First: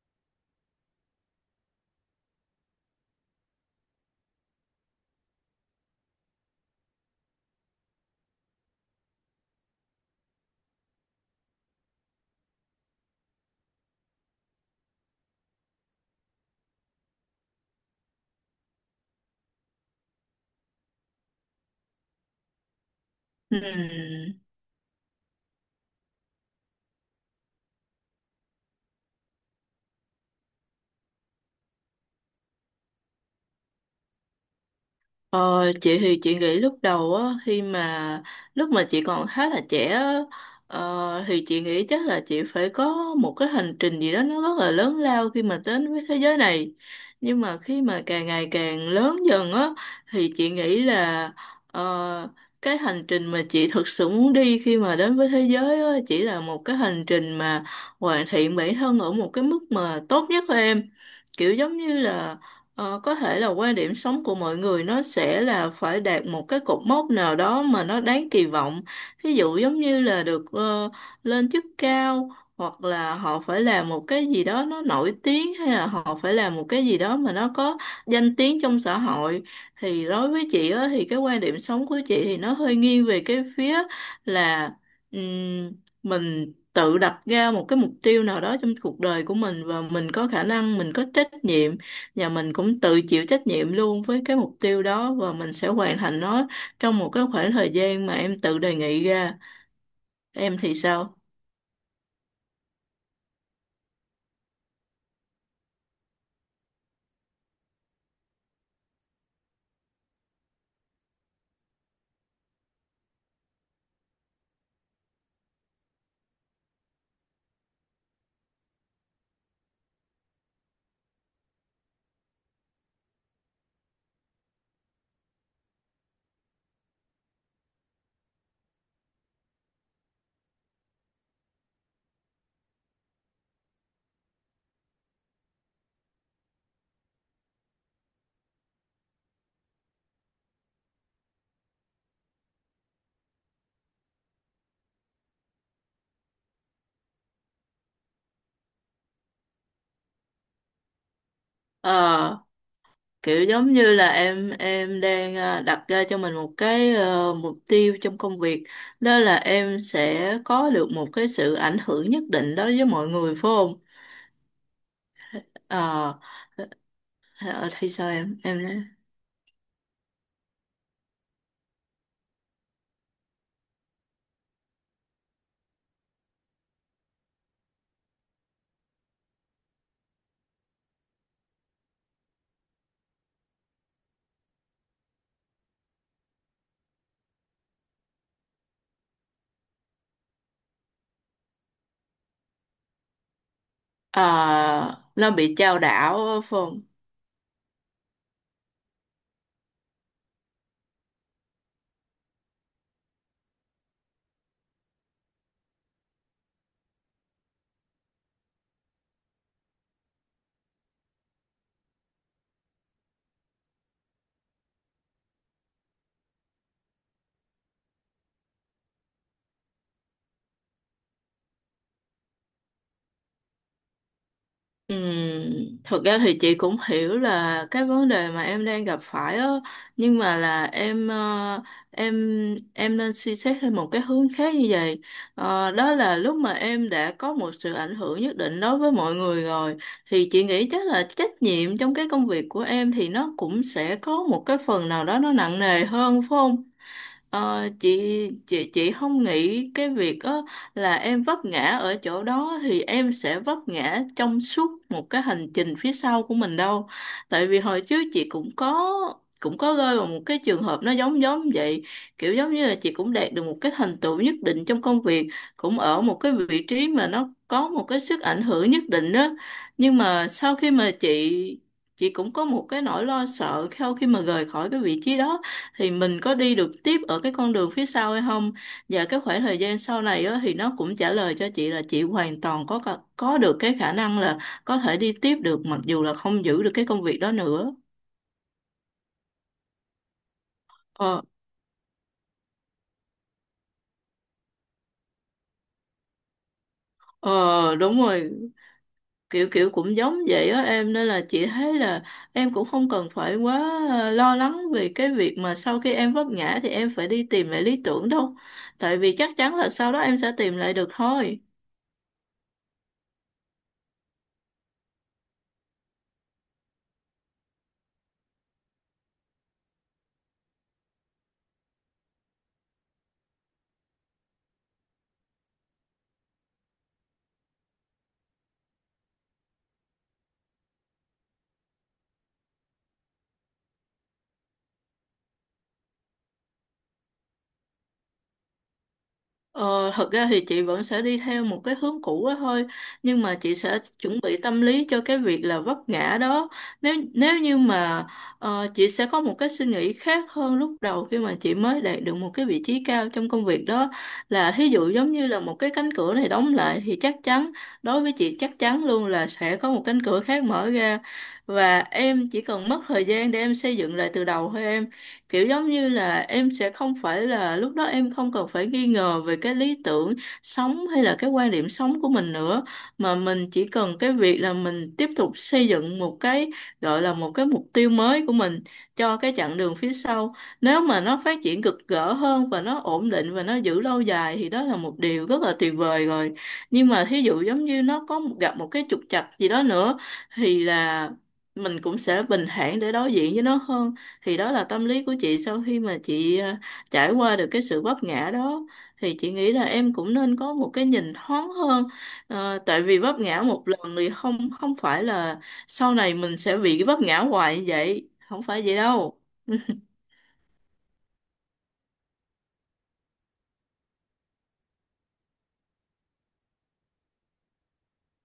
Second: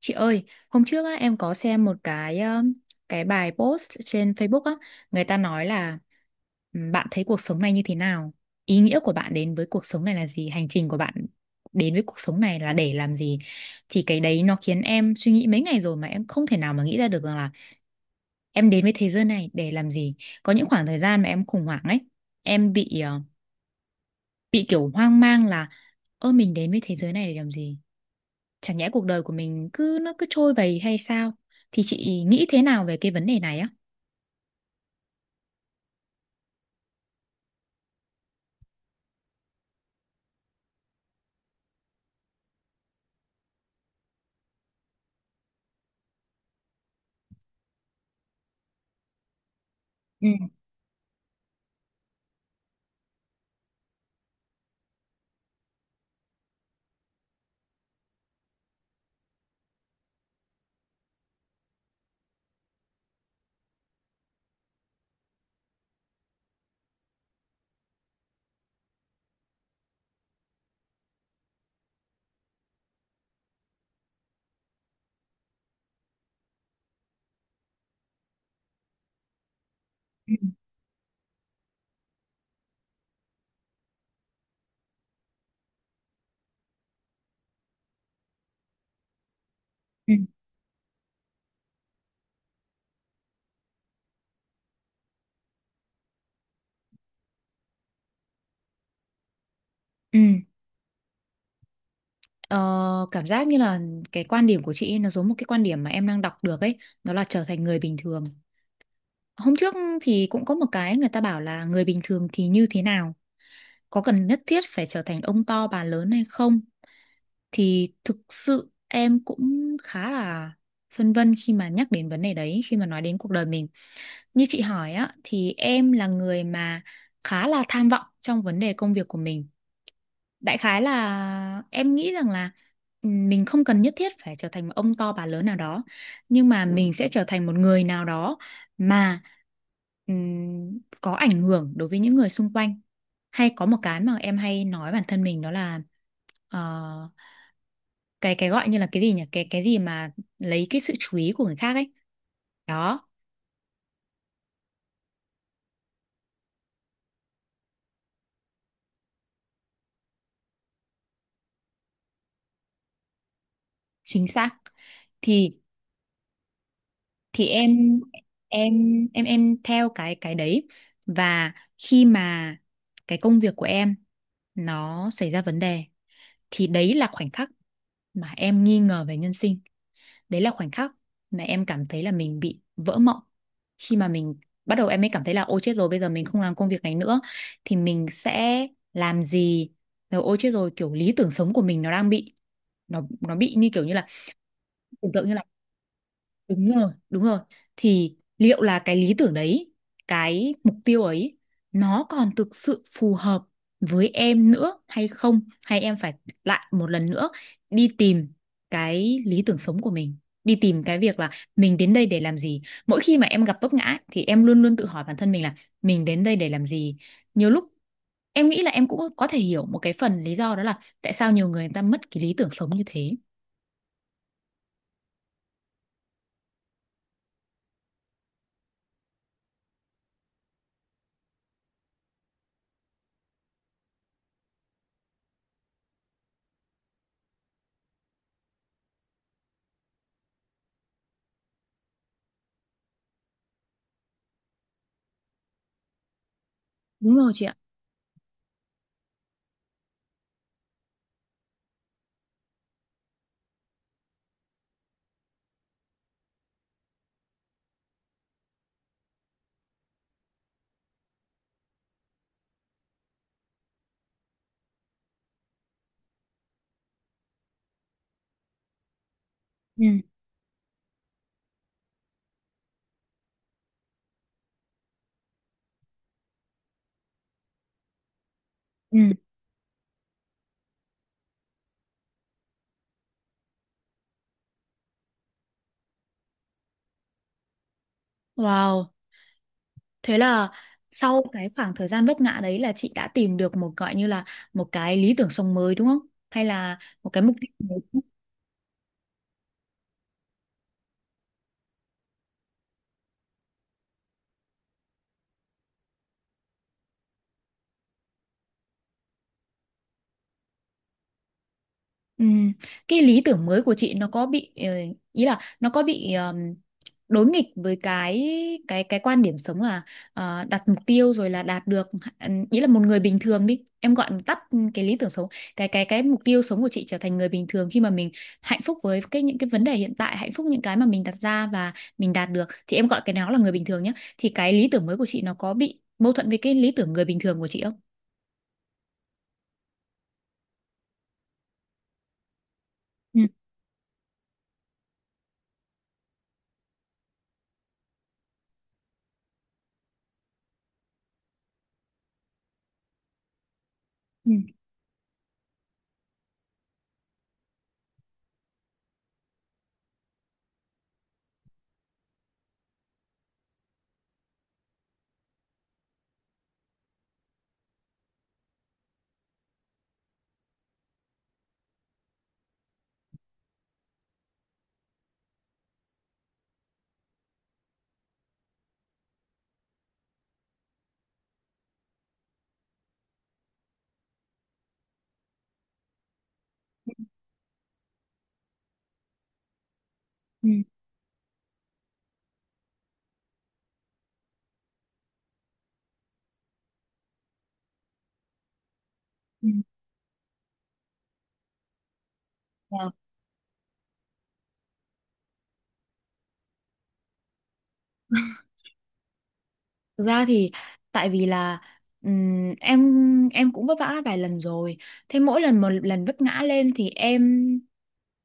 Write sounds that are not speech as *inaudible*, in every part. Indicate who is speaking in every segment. Speaker 1: Chị ơi, hôm trước á, em có xem một cái bài post trên Facebook á, người ta nói là Bạn thấy cuộc sống này như thế nào? Ý nghĩa của bạn đến với cuộc sống này là gì? Hành trình của bạn đến với cuộc sống này là để làm gì?" Thì cái đấy nó khiến em suy nghĩ mấy ngày rồi mà em không thể nào mà nghĩ ra được rằng là em đến với thế giới này để làm gì. Có những khoảng thời gian mà em khủng hoảng ấy, em bị
Speaker 2: Ừm,
Speaker 1: bị kiểu hoang mang là ơ, mình đến với thế giới này để làm gì? Chẳng nhẽ cuộc đời của mình cứ nó cứ trôi vầy hay sao? Thì chị nghĩ thế nào về cái vấn đề này á?
Speaker 2: Ờ, chị thì chị nghĩ lúc đầu á, khi mà lúc mà chị còn khá là trẻ á, thì chị nghĩ chắc là chị phải có một cái hành trình gì đó nó rất là lớn lao khi mà đến với thế giới này. Nhưng mà khi mà càng ngày càng lớn dần á
Speaker 1: Ừ,
Speaker 2: thì chị nghĩ là, ờ, cái hành trình mà chị thực sự muốn đi khi mà đến với thế giới á chỉ là một cái hành trình mà hoàn thiện bản thân ở một cái mức mà tốt nhất của em. Kiểu giống như là, có thể là quan điểm sống của mọi người nó sẽ là phải đạt một cái cột mốc nào đó mà nó đáng kỳ vọng. Ví dụ giống như là được lên chức cao, hoặc là họ phải làm một cái gì đó nó nổi tiếng, hay là họ phải làm một cái gì đó mà nó có danh tiếng trong xã hội. Thì đối
Speaker 1: ừ,
Speaker 2: với chị á, thì cái quan điểm sống của chị thì nó hơi nghiêng về cái phía là, ừm, mình tự đặt ra một cái mục tiêu nào đó trong cuộc đời của mình, và mình
Speaker 1: ừ,
Speaker 2: có khả năng, mình có trách nhiệm, và mình cũng tự chịu trách nhiệm luôn với cái mục tiêu đó, và mình sẽ hoàn thành nó trong một cái khoảng thời gian mà em tự đề nghị ra.
Speaker 1: ừ,
Speaker 2: Em thì sao?
Speaker 1: ờ, cảm giác như là cái quan điểm của chị nó giống một cái quan điểm mà em đang đọc được ấy, đó là trở thành người bình thường. Hôm trước thì cũng có một cái người ta bảo là người bình thường thì như thế nào? Có cần nhất thiết phải trở thành ông to bà lớn hay không? Thì thực sự em cũng khá là phân vân khi mà nhắc đến vấn đề đấy, khi mà nói đến cuộc đời mình. Như chị hỏi á, thì em là người mà khá là tham vọng trong vấn đề công việc của mình, đại khái là em nghĩ rằng là mình không cần nhất thiết phải trở thành một ông to bà lớn nào đó, nhưng mà mình sẽ trở thành một người nào đó mà có ảnh hưởng đối với những người xung quanh, hay có một cái mà em hay nói bản thân mình đó là ờ, cái gọi như là cái gì nhỉ, cái gì mà lấy cái sự chú ý của người khác ấy,
Speaker 2: ờ
Speaker 1: đó.
Speaker 2: Kiểu giống như là em đang đặt ra cho mình một cái mục tiêu trong công việc, đó là em sẽ có được một cái sự ảnh hưởng nhất định đối với mọi người, phải không?
Speaker 1: Chính xác. thì
Speaker 2: Ờ
Speaker 1: thì
Speaker 2: ờ, thì sao em
Speaker 1: em
Speaker 2: nói-
Speaker 1: em theo cái đấy, và khi mà cái công việc của em nó xảy ra vấn đề thì đấy là khoảnh khắc mà em nghi ngờ về nhân sinh, đấy là khoảnh khắc mà em cảm thấy là mình bị vỡ mộng, khi mà mình bắt đầu em mới cảm thấy là ôi chết rồi bây giờ mình không làm công việc này nữa thì mình sẽ làm gì, rồi ôi chết rồi kiểu lý tưởng sống của mình nó đang bị, nó bị như kiểu như là
Speaker 2: ờ
Speaker 1: tưởng tượng
Speaker 2: Nó
Speaker 1: như là.
Speaker 2: bị chao đảo, phải
Speaker 1: Đúng
Speaker 2: không?
Speaker 1: rồi, đúng rồi. Thì liệu là cái lý tưởng đấy, cái mục tiêu ấy, nó còn thực sự phù hợp với em nữa hay không? Hay em phải lại một lần nữa đi tìm cái lý tưởng sống của mình, đi tìm cái việc là mình đến đây để làm gì. Mỗi khi mà em gặp vấp ngã ấy, thì em luôn luôn tự hỏi bản thân mình là mình đến đây để làm gì. Nhiều lúc em nghĩ là em cũng có thể hiểu một cái phần lý do đó là tại sao nhiều người người ta mất cái lý tưởng sống như thế.
Speaker 2: Thực ra thì chị cũng hiểu là cái vấn đề mà em đang gặp phải á, nhưng mà là em em nên suy xét theo một cái hướng khác như vậy. Đó là lúc mà em đã có một sự ảnh hưởng nhất định đối với mọi người rồi, thì chị nghĩ chắc là trách nhiệm trong cái công việc của em thì nó cũng sẽ có một cái phần nào đó nó nặng nề hơn, phải không?
Speaker 1: Đúng rồi chị ạ.
Speaker 2: Ờ, chị chị không nghĩ cái việc đó là em vấp ngã ở chỗ đó thì em sẽ vấp ngã trong suốt một cái hành trình phía sau của mình đâu. Tại vì hồi trước chị cũng có rơi vào một cái trường hợp nó giống giống vậy, kiểu giống như là chị cũng đạt được một cái thành tựu nhất định trong công việc, cũng ở một cái vị trí mà nó có một cái sức ảnh hưởng nhất định đó.
Speaker 1: Ừ,
Speaker 2: Nhưng mà sau khi mà chị cũng có một cái nỗi lo sợ sau khi mà rời khỏi cái vị trí đó, thì mình có đi được tiếp ở cái con đường phía sau hay không.
Speaker 1: ừ.
Speaker 2: Và cái khoảng thời gian sau này á, thì nó cũng trả lời cho chị là chị hoàn toàn có được cái khả năng là có thể đi tiếp được, mặc dù là không giữ được cái công việc đó nữa.
Speaker 1: Wow. Thế là
Speaker 2: ờ
Speaker 1: sau cái khoảng thời gian vấp ngã đấy là chị đã tìm được một gọi như là một cái lý tưởng sống mới đúng không? Hay là một cái
Speaker 2: ờ
Speaker 1: mục tiêu
Speaker 2: Đúng
Speaker 1: mới.
Speaker 2: rồi, kiểu kiểu cũng giống vậy á em, nên là chị thấy là em cũng không cần phải quá lo lắng về cái việc mà sau khi em vấp ngã thì em phải đi tìm lại lý tưởng đâu, tại vì chắc chắn là sau đó em sẽ tìm lại được thôi.
Speaker 1: Ừ. Cái lý tưởng mới của chị nó có bị ý là nó có bị đối nghịch với cái quan điểm sống là đặt mục tiêu rồi là đạt được, ừ, ý là một người bình thường đi em gọi tắt, cái lý tưởng sống, cái mục tiêu sống của chị trở thành người bình thường khi mà mình hạnh phúc với cái những cái vấn đề hiện tại, hạnh phúc những cái mà mình đặt ra và mình đạt được thì em gọi cái đó là người bình thường nhé, thì cái lý tưởng mới của chị nó có bị mâu thuẫn với cái lý tưởng người bình thường của chị không?
Speaker 2: Ờ, Thật ra thì chị vẫn sẽ đi theo một cái hướng cũ đó thôi,
Speaker 1: Ừ,
Speaker 2: nhưng mà chị sẽ chuẩn bị tâm lý cho cái việc là vấp ngã đó. Nếu nếu như mà, chị sẽ có một cái suy nghĩ khác hơn lúc đầu khi mà chị mới đạt được một cái vị trí cao trong công việc đó,
Speaker 1: ừ,
Speaker 2: là thí dụ giống như là một cái cánh cửa này đóng lại thì chắc chắn, đối với chị chắc chắn luôn là sẽ có một cánh cửa khác mở ra, và em chỉ cần mất thời gian để em xây dựng lại từ đầu thôi em. Kiểu giống như là em sẽ không phải là, lúc đó em không cần phải nghi ngờ về cái lý tưởng sống hay là cái quan điểm sống của mình nữa, mà mình chỉ cần cái việc là mình tiếp tục xây dựng một cái, gọi là một cái mục tiêu mới của mình cho cái chặng đường phía sau. Nếu mà nó phát triển cực gỡ hơn và nó ổn định và nó giữ lâu dài thì đó là một điều rất là tuyệt vời rồi. Nhưng mà thí dụ giống như nó gặp một cái trục trặc gì đó nữa
Speaker 1: ừ,
Speaker 2: thì là mình cũng sẽ bình thản để đối diện với nó hơn. Thì đó là tâm lý của chị sau khi mà chị trải qua được cái sự vấp ngã đó, thì chị nghĩ là em cũng nên có một cái nhìn thoáng hơn. Tại
Speaker 1: ừ.
Speaker 2: vì vấp ngã một lần thì không không phải là sau này mình sẽ bị cái vấp ngã hoài như vậy, không phải vậy đâu.
Speaker 1: Thực ra thì tại vì là em cũng vấp vã vài lần rồi. Thế mỗi lần một lần vấp ngã lên thì em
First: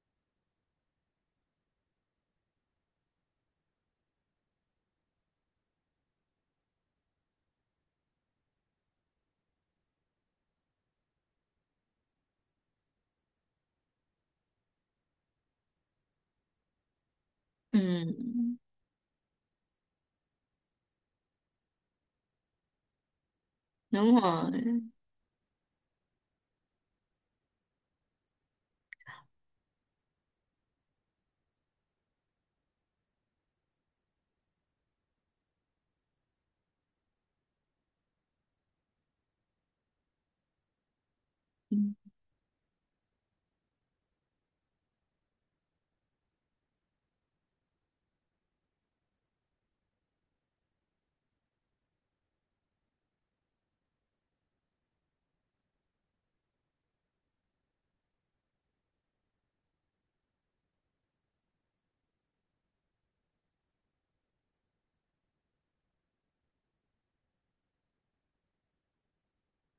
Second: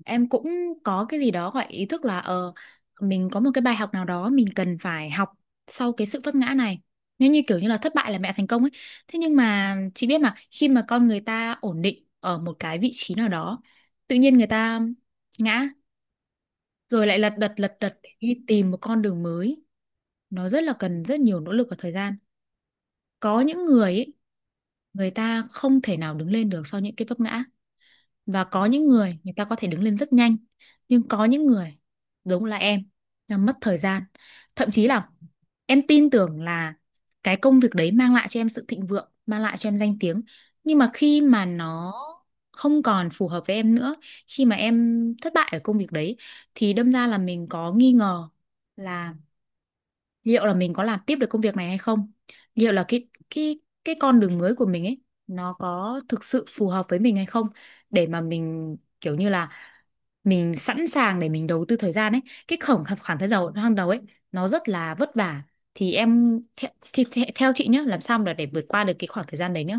Speaker 1: em cũng có cái gì đó gọi ý thức là ờ, mình có một cái bài học nào đó mình cần phải học sau cái sự vấp ngã này. Nếu như kiểu như là thất bại là mẹ thành công ấy. Thế nhưng mà chị biết mà khi mà con người ta ổn định ở một cái vị trí nào đó, tự nhiên người ta ngã rồi lại lật
Speaker 2: Ừ.
Speaker 1: đật để đi tìm một con đường mới. Nó rất là cần rất nhiều nỗ lực và thời gian, có những người ấy,
Speaker 2: Đúng rồi,
Speaker 1: người ta không thể nào đứng lên được sau những cái vấp ngã, và có những người người ta có thể đứng lên rất nhanh, nhưng có những người giống là em là mất thời gian, thậm chí là em tin tưởng là cái công việc đấy mang lại cho em sự thịnh vượng, mang lại cho em danh tiếng, nhưng mà khi mà nó không còn phù hợp với em nữa, khi mà em thất bại ở công việc đấy, thì đâm ra là mình có nghi ngờ là liệu là mình có làm tiếp được công việc này hay không, liệu là cái con đường mới của mình ấy nó có thực sự phù hợp với mình hay không, để mà mình kiểu như là mình sẵn sàng để mình đầu tư thời gian ấy, cái khoảng khoảng thời gian ban đầu ấy nó rất là vất vả, thì theo chị nhé, làm sao mà để vượt qua được cái khoảng thời gian đấy nhá?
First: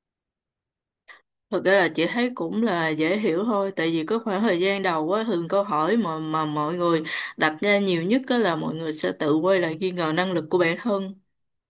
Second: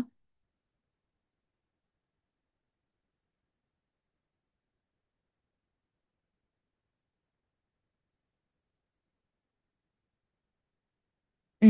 Speaker 2: thực ra là chị thấy cũng là dễ hiểu thôi, tại vì có khoảng thời gian đầu á, thường câu hỏi mà mọi người đặt ra nhiều nhất á là mọi người sẽ tự quay lại nghi ngờ năng lực của bản thân.
Speaker 1: Ừ,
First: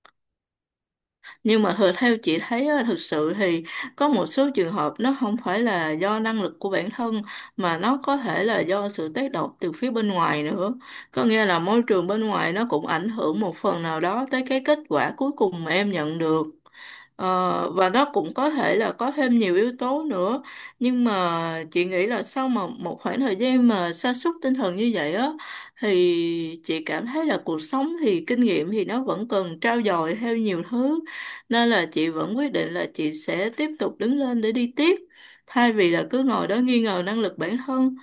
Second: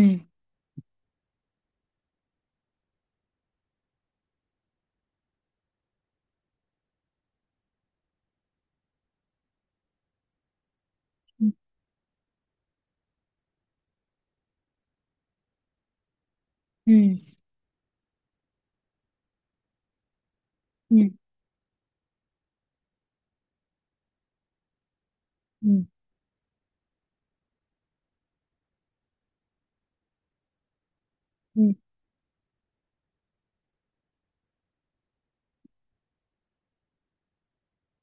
Speaker 2: Nhưng mà thật theo chị thấy á, thực sự thì có một số trường hợp nó không phải là do năng lực của bản thân, mà nó có thể là do sự tác động từ phía bên ngoài nữa. Có nghĩa
Speaker 1: ừ,
Speaker 2: là môi trường bên ngoài nó cũng ảnh hưởng một phần nào đó tới cái kết quả cuối cùng mà em nhận được.
Speaker 1: ừ,
Speaker 2: Và nó cũng có thể là có thêm nhiều yếu tố nữa,
Speaker 1: ừ,
Speaker 2: nhưng mà chị nghĩ là sau mà một khoảng thời gian mà sa sút tinh thần như vậy á,
Speaker 1: ừ,
Speaker 2: thì chị cảm thấy là cuộc sống thì kinh nghiệm thì nó vẫn cần trau dồi theo nhiều thứ, nên là chị vẫn quyết định là chị sẽ tiếp tục đứng lên để đi tiếp, thay vì là cứ ngồi đó nghi ngờ năng lực bản thân.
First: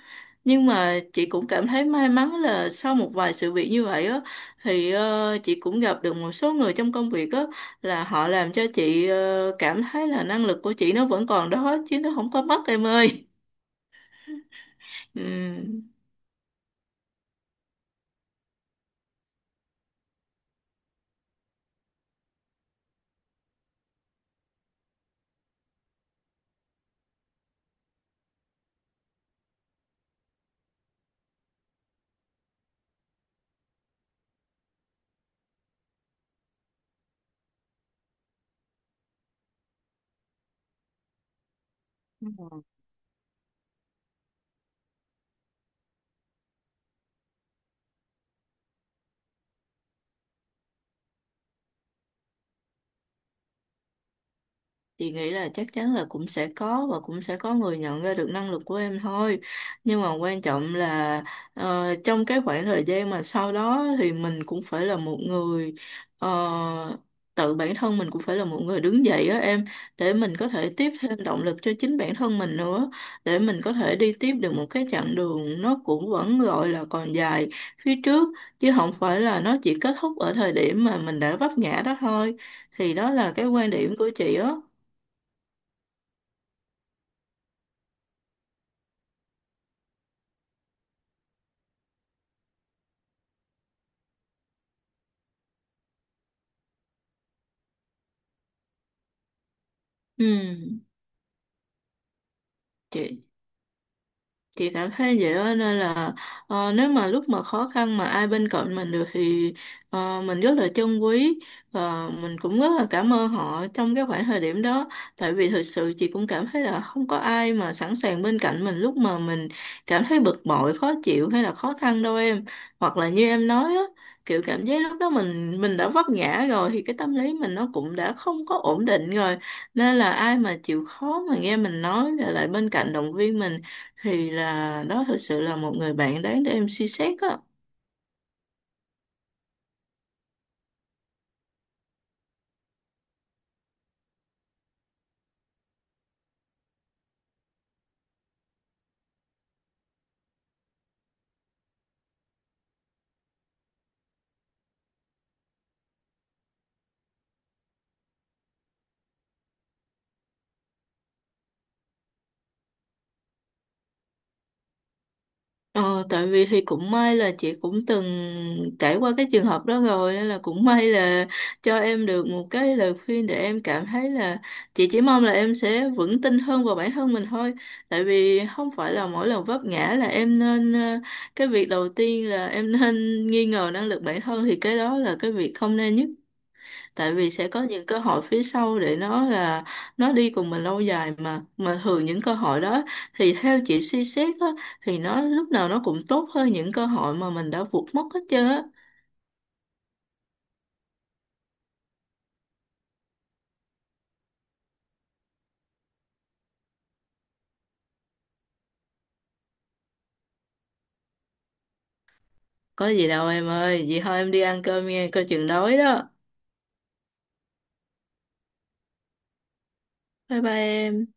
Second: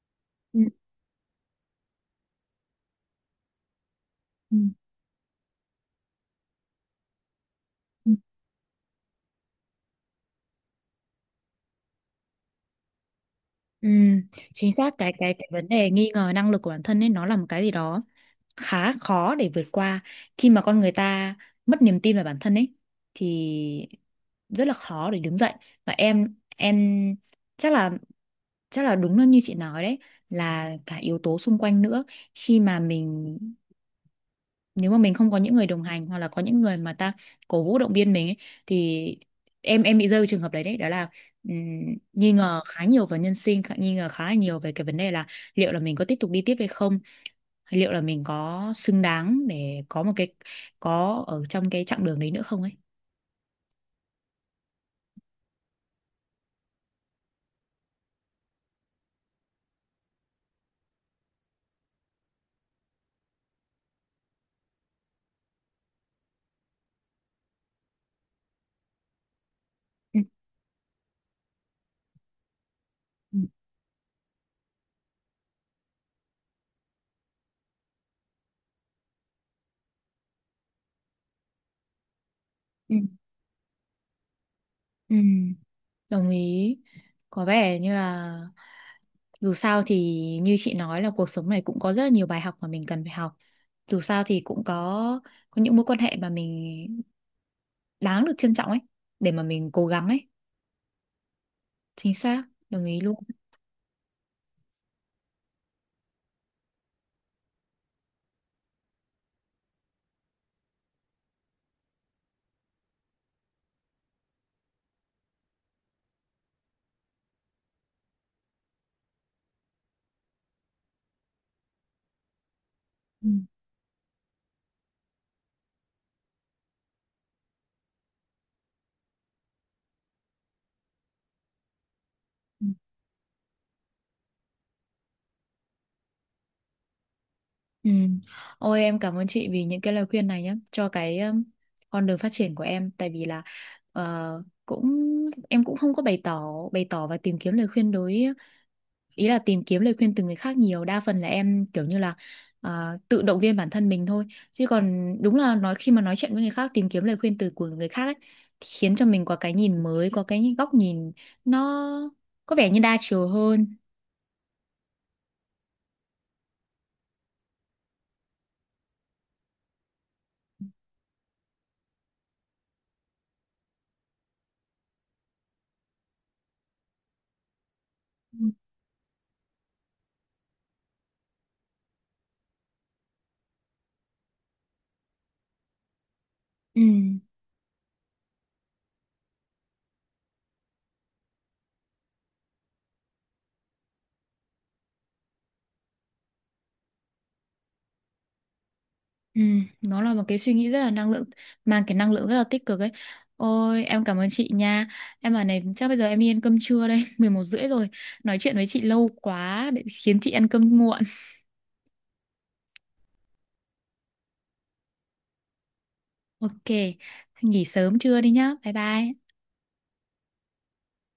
Speaker 1: ừ,
Speaker 2: Nhưng mà chị cũng cảm thấy may mắn là sau một vài sự việc như vậy á,
Speaker 1: ừ,
Speaker 2: thì chị cũng gặp được một số người trong công việc á, là
Speaker 1: ừ,
Speaker 2: họ làm cho chị cảm thấy là năng lực của chị nó vẫn còn đó chứ nó không có mất em ơi.
Speaker 1: ừ. chính xác, cái
Speaker 2: Ừ.
Speaker 1: vấn đề nghi ngờ năng lực của bản thân ấy nó là một cái gì đó khá khó để vượt qua, khi mà con người ta mất niềm tin vào bản thân ấy thì rất là khó để đứng dậy. Và em chắc là chắc là đúng là như chị nói đấy, là cả yếu tố xung quanh nữa, khi mà mình, nếu mà mình không có những người đồng hành hoặc là có những người mà ta cổ vũ động viên mình ấy, thì em bị rơi vào trường hợp đấy đấy đó là ừm, nghi ngờ khá nhiều về nhân sinh, nghi ngờ khá là nhiều về cái vấn đề là liệu là mình có tiếp tục đi tiếp hay không, hay liệu là mình có xứng đáng để có một cái, có ở trong cái chặng đường đấy nữa không ấy.
Speaker 2: Chị nghĩ là chắc chắn là cũng sẽ có, và cũng sẽ có người nhận ra được năng lực của em thôi. Nhưng mà quan trọng là, trong cái khoảng thời gian mà sau đó thì mình cũng phải là một người, ờ, tự bản thân mình cũng phải là một người đứng dậy á em, để
Speaker 1: Ừ,
Speaker 2: mình có thể tiếp thêm động lực cho chính bản thân mình nữa,
Speaker 1: ừ,
Speaker 2: để mình có thể đi tiếp được một cái chặng đường nó cũng vẫn gọi là còn dài phía trước, chứ không phải là nó chỉ kết thúc ở thời điểm mà mình đã vấp ngã đó thôi. Thì
Speaker 1: ừ,
Speaker 2: đó là cái quan điểm của chị á.
Speaker 1: ừ, đồng ý. Có vẻ như là, dù sao thì như chị nói là cuộc sống này cũng có rất là nhiều bài học mà mình cần phải học. Dù sao thì cũng có những mối quan hệ mà mình đáng được trân trọng ấy để mà mình cố gắng
Speaker 2: Ừ,
Speaker 1: ấy. Chính xác, đồng ý luôn.
Speaker 2: chị chị cảm thấy vậy đó, nên là nếu mà lúc mà khó khăn mà ai bên cạnh mình được thì mình rất là trân quý, và mình cũng rất là cảm ơn họ trong cái khoảng thời điểm đó. Tại vì thực sự chị cũng cảm thấy là không có ai mà sẵn sàng bên cạnh mình lúc mà mình cảm thấy bực bội khó chịu hay là khó khăn đâu em, hoặc là như
Speaker 1: Ừ.
Speaker 2: em nói á, kiểu cảm giác lúc đó mình đã vấp ngã rồi thì cái tâm lý mình nó cũng đã không có ổn định rồi, nên là ai mà chịu khó mà nghe mình nói rồi lại
Speaker 1: Ừ.
Speaker 2: bên cạnh động viên mình thì là đó thực sự là một người bạn đáng để em suy xét á.
Speaker 1: Ừ. Ôi em cảm ơn chị vì những cái lời khuyên này nhé cho cái con đường phát triển của em, tại vì là ờ, em cũng không có bày tỏ, bày tỏ và tìm kiếm lời khuyên đối, ý là tìm kiếm lời khuyên từ người khác nhiều, đa phần là em kiểu như là à, tự động viên bản thân mình thôi, chứ còn đúng là nói khi mà nói chuyện với người khác tìm kiếm lời khuyên từ của người khác ấy, thì khiến cho mình có cái nhìn mới, có cái góc nhìn nó có vẻ như đa chiều hơn.
Speaker 2: Ờ, Tại vì thì cũng may là chị cũng từng trải qua cái trường hợp đó rồi, nên là cũng may là cho em được một cái lời khuyên để em cảm thấy là, chị chỉ mong là em sẽ vững tin hơn vào bản thân mình thôi. Tại vì không phải là mỗi lần vấp ngã là cái việc đầu tiên là em *laughs* nên nghi ngờ năng lực bản thân, thì cái đó là cái việc không nên nhất.
Speaker 1: Ừ.
Speaker 2: Tại vì sẽ có những cơ hội phía sau để nó là nó đi cùng mình lâu dài, mà thường những cơ hội đó thì theo chị suy xét á, thì nó lúc nào nó cũng tốt hơn những cơ hội mà mình đã vụt mất hết trơn á.
Speaker 1: Ừ. Nó là một cái suy nghĩ rất là năng lượng, mang cái năng lượng rất là tích cực ấy. Ôi em cảm ơn chị nha. Em bảo này, chắc bây giờ em đi ăn cơm trưa đây *laughs* 11h30 rồi, nói chuyện với chị lâu quá để khiến chị ăn cơm muộn.
Speaker 2: Có gì đâu em ơi, vậy thôi em đi ăn cơm nghe, coi chừng đói đó.
Speaker 1: Ok, nghỉ sớm trưa đi nhá. Bye bye.
Speaker 2: Bye bye em.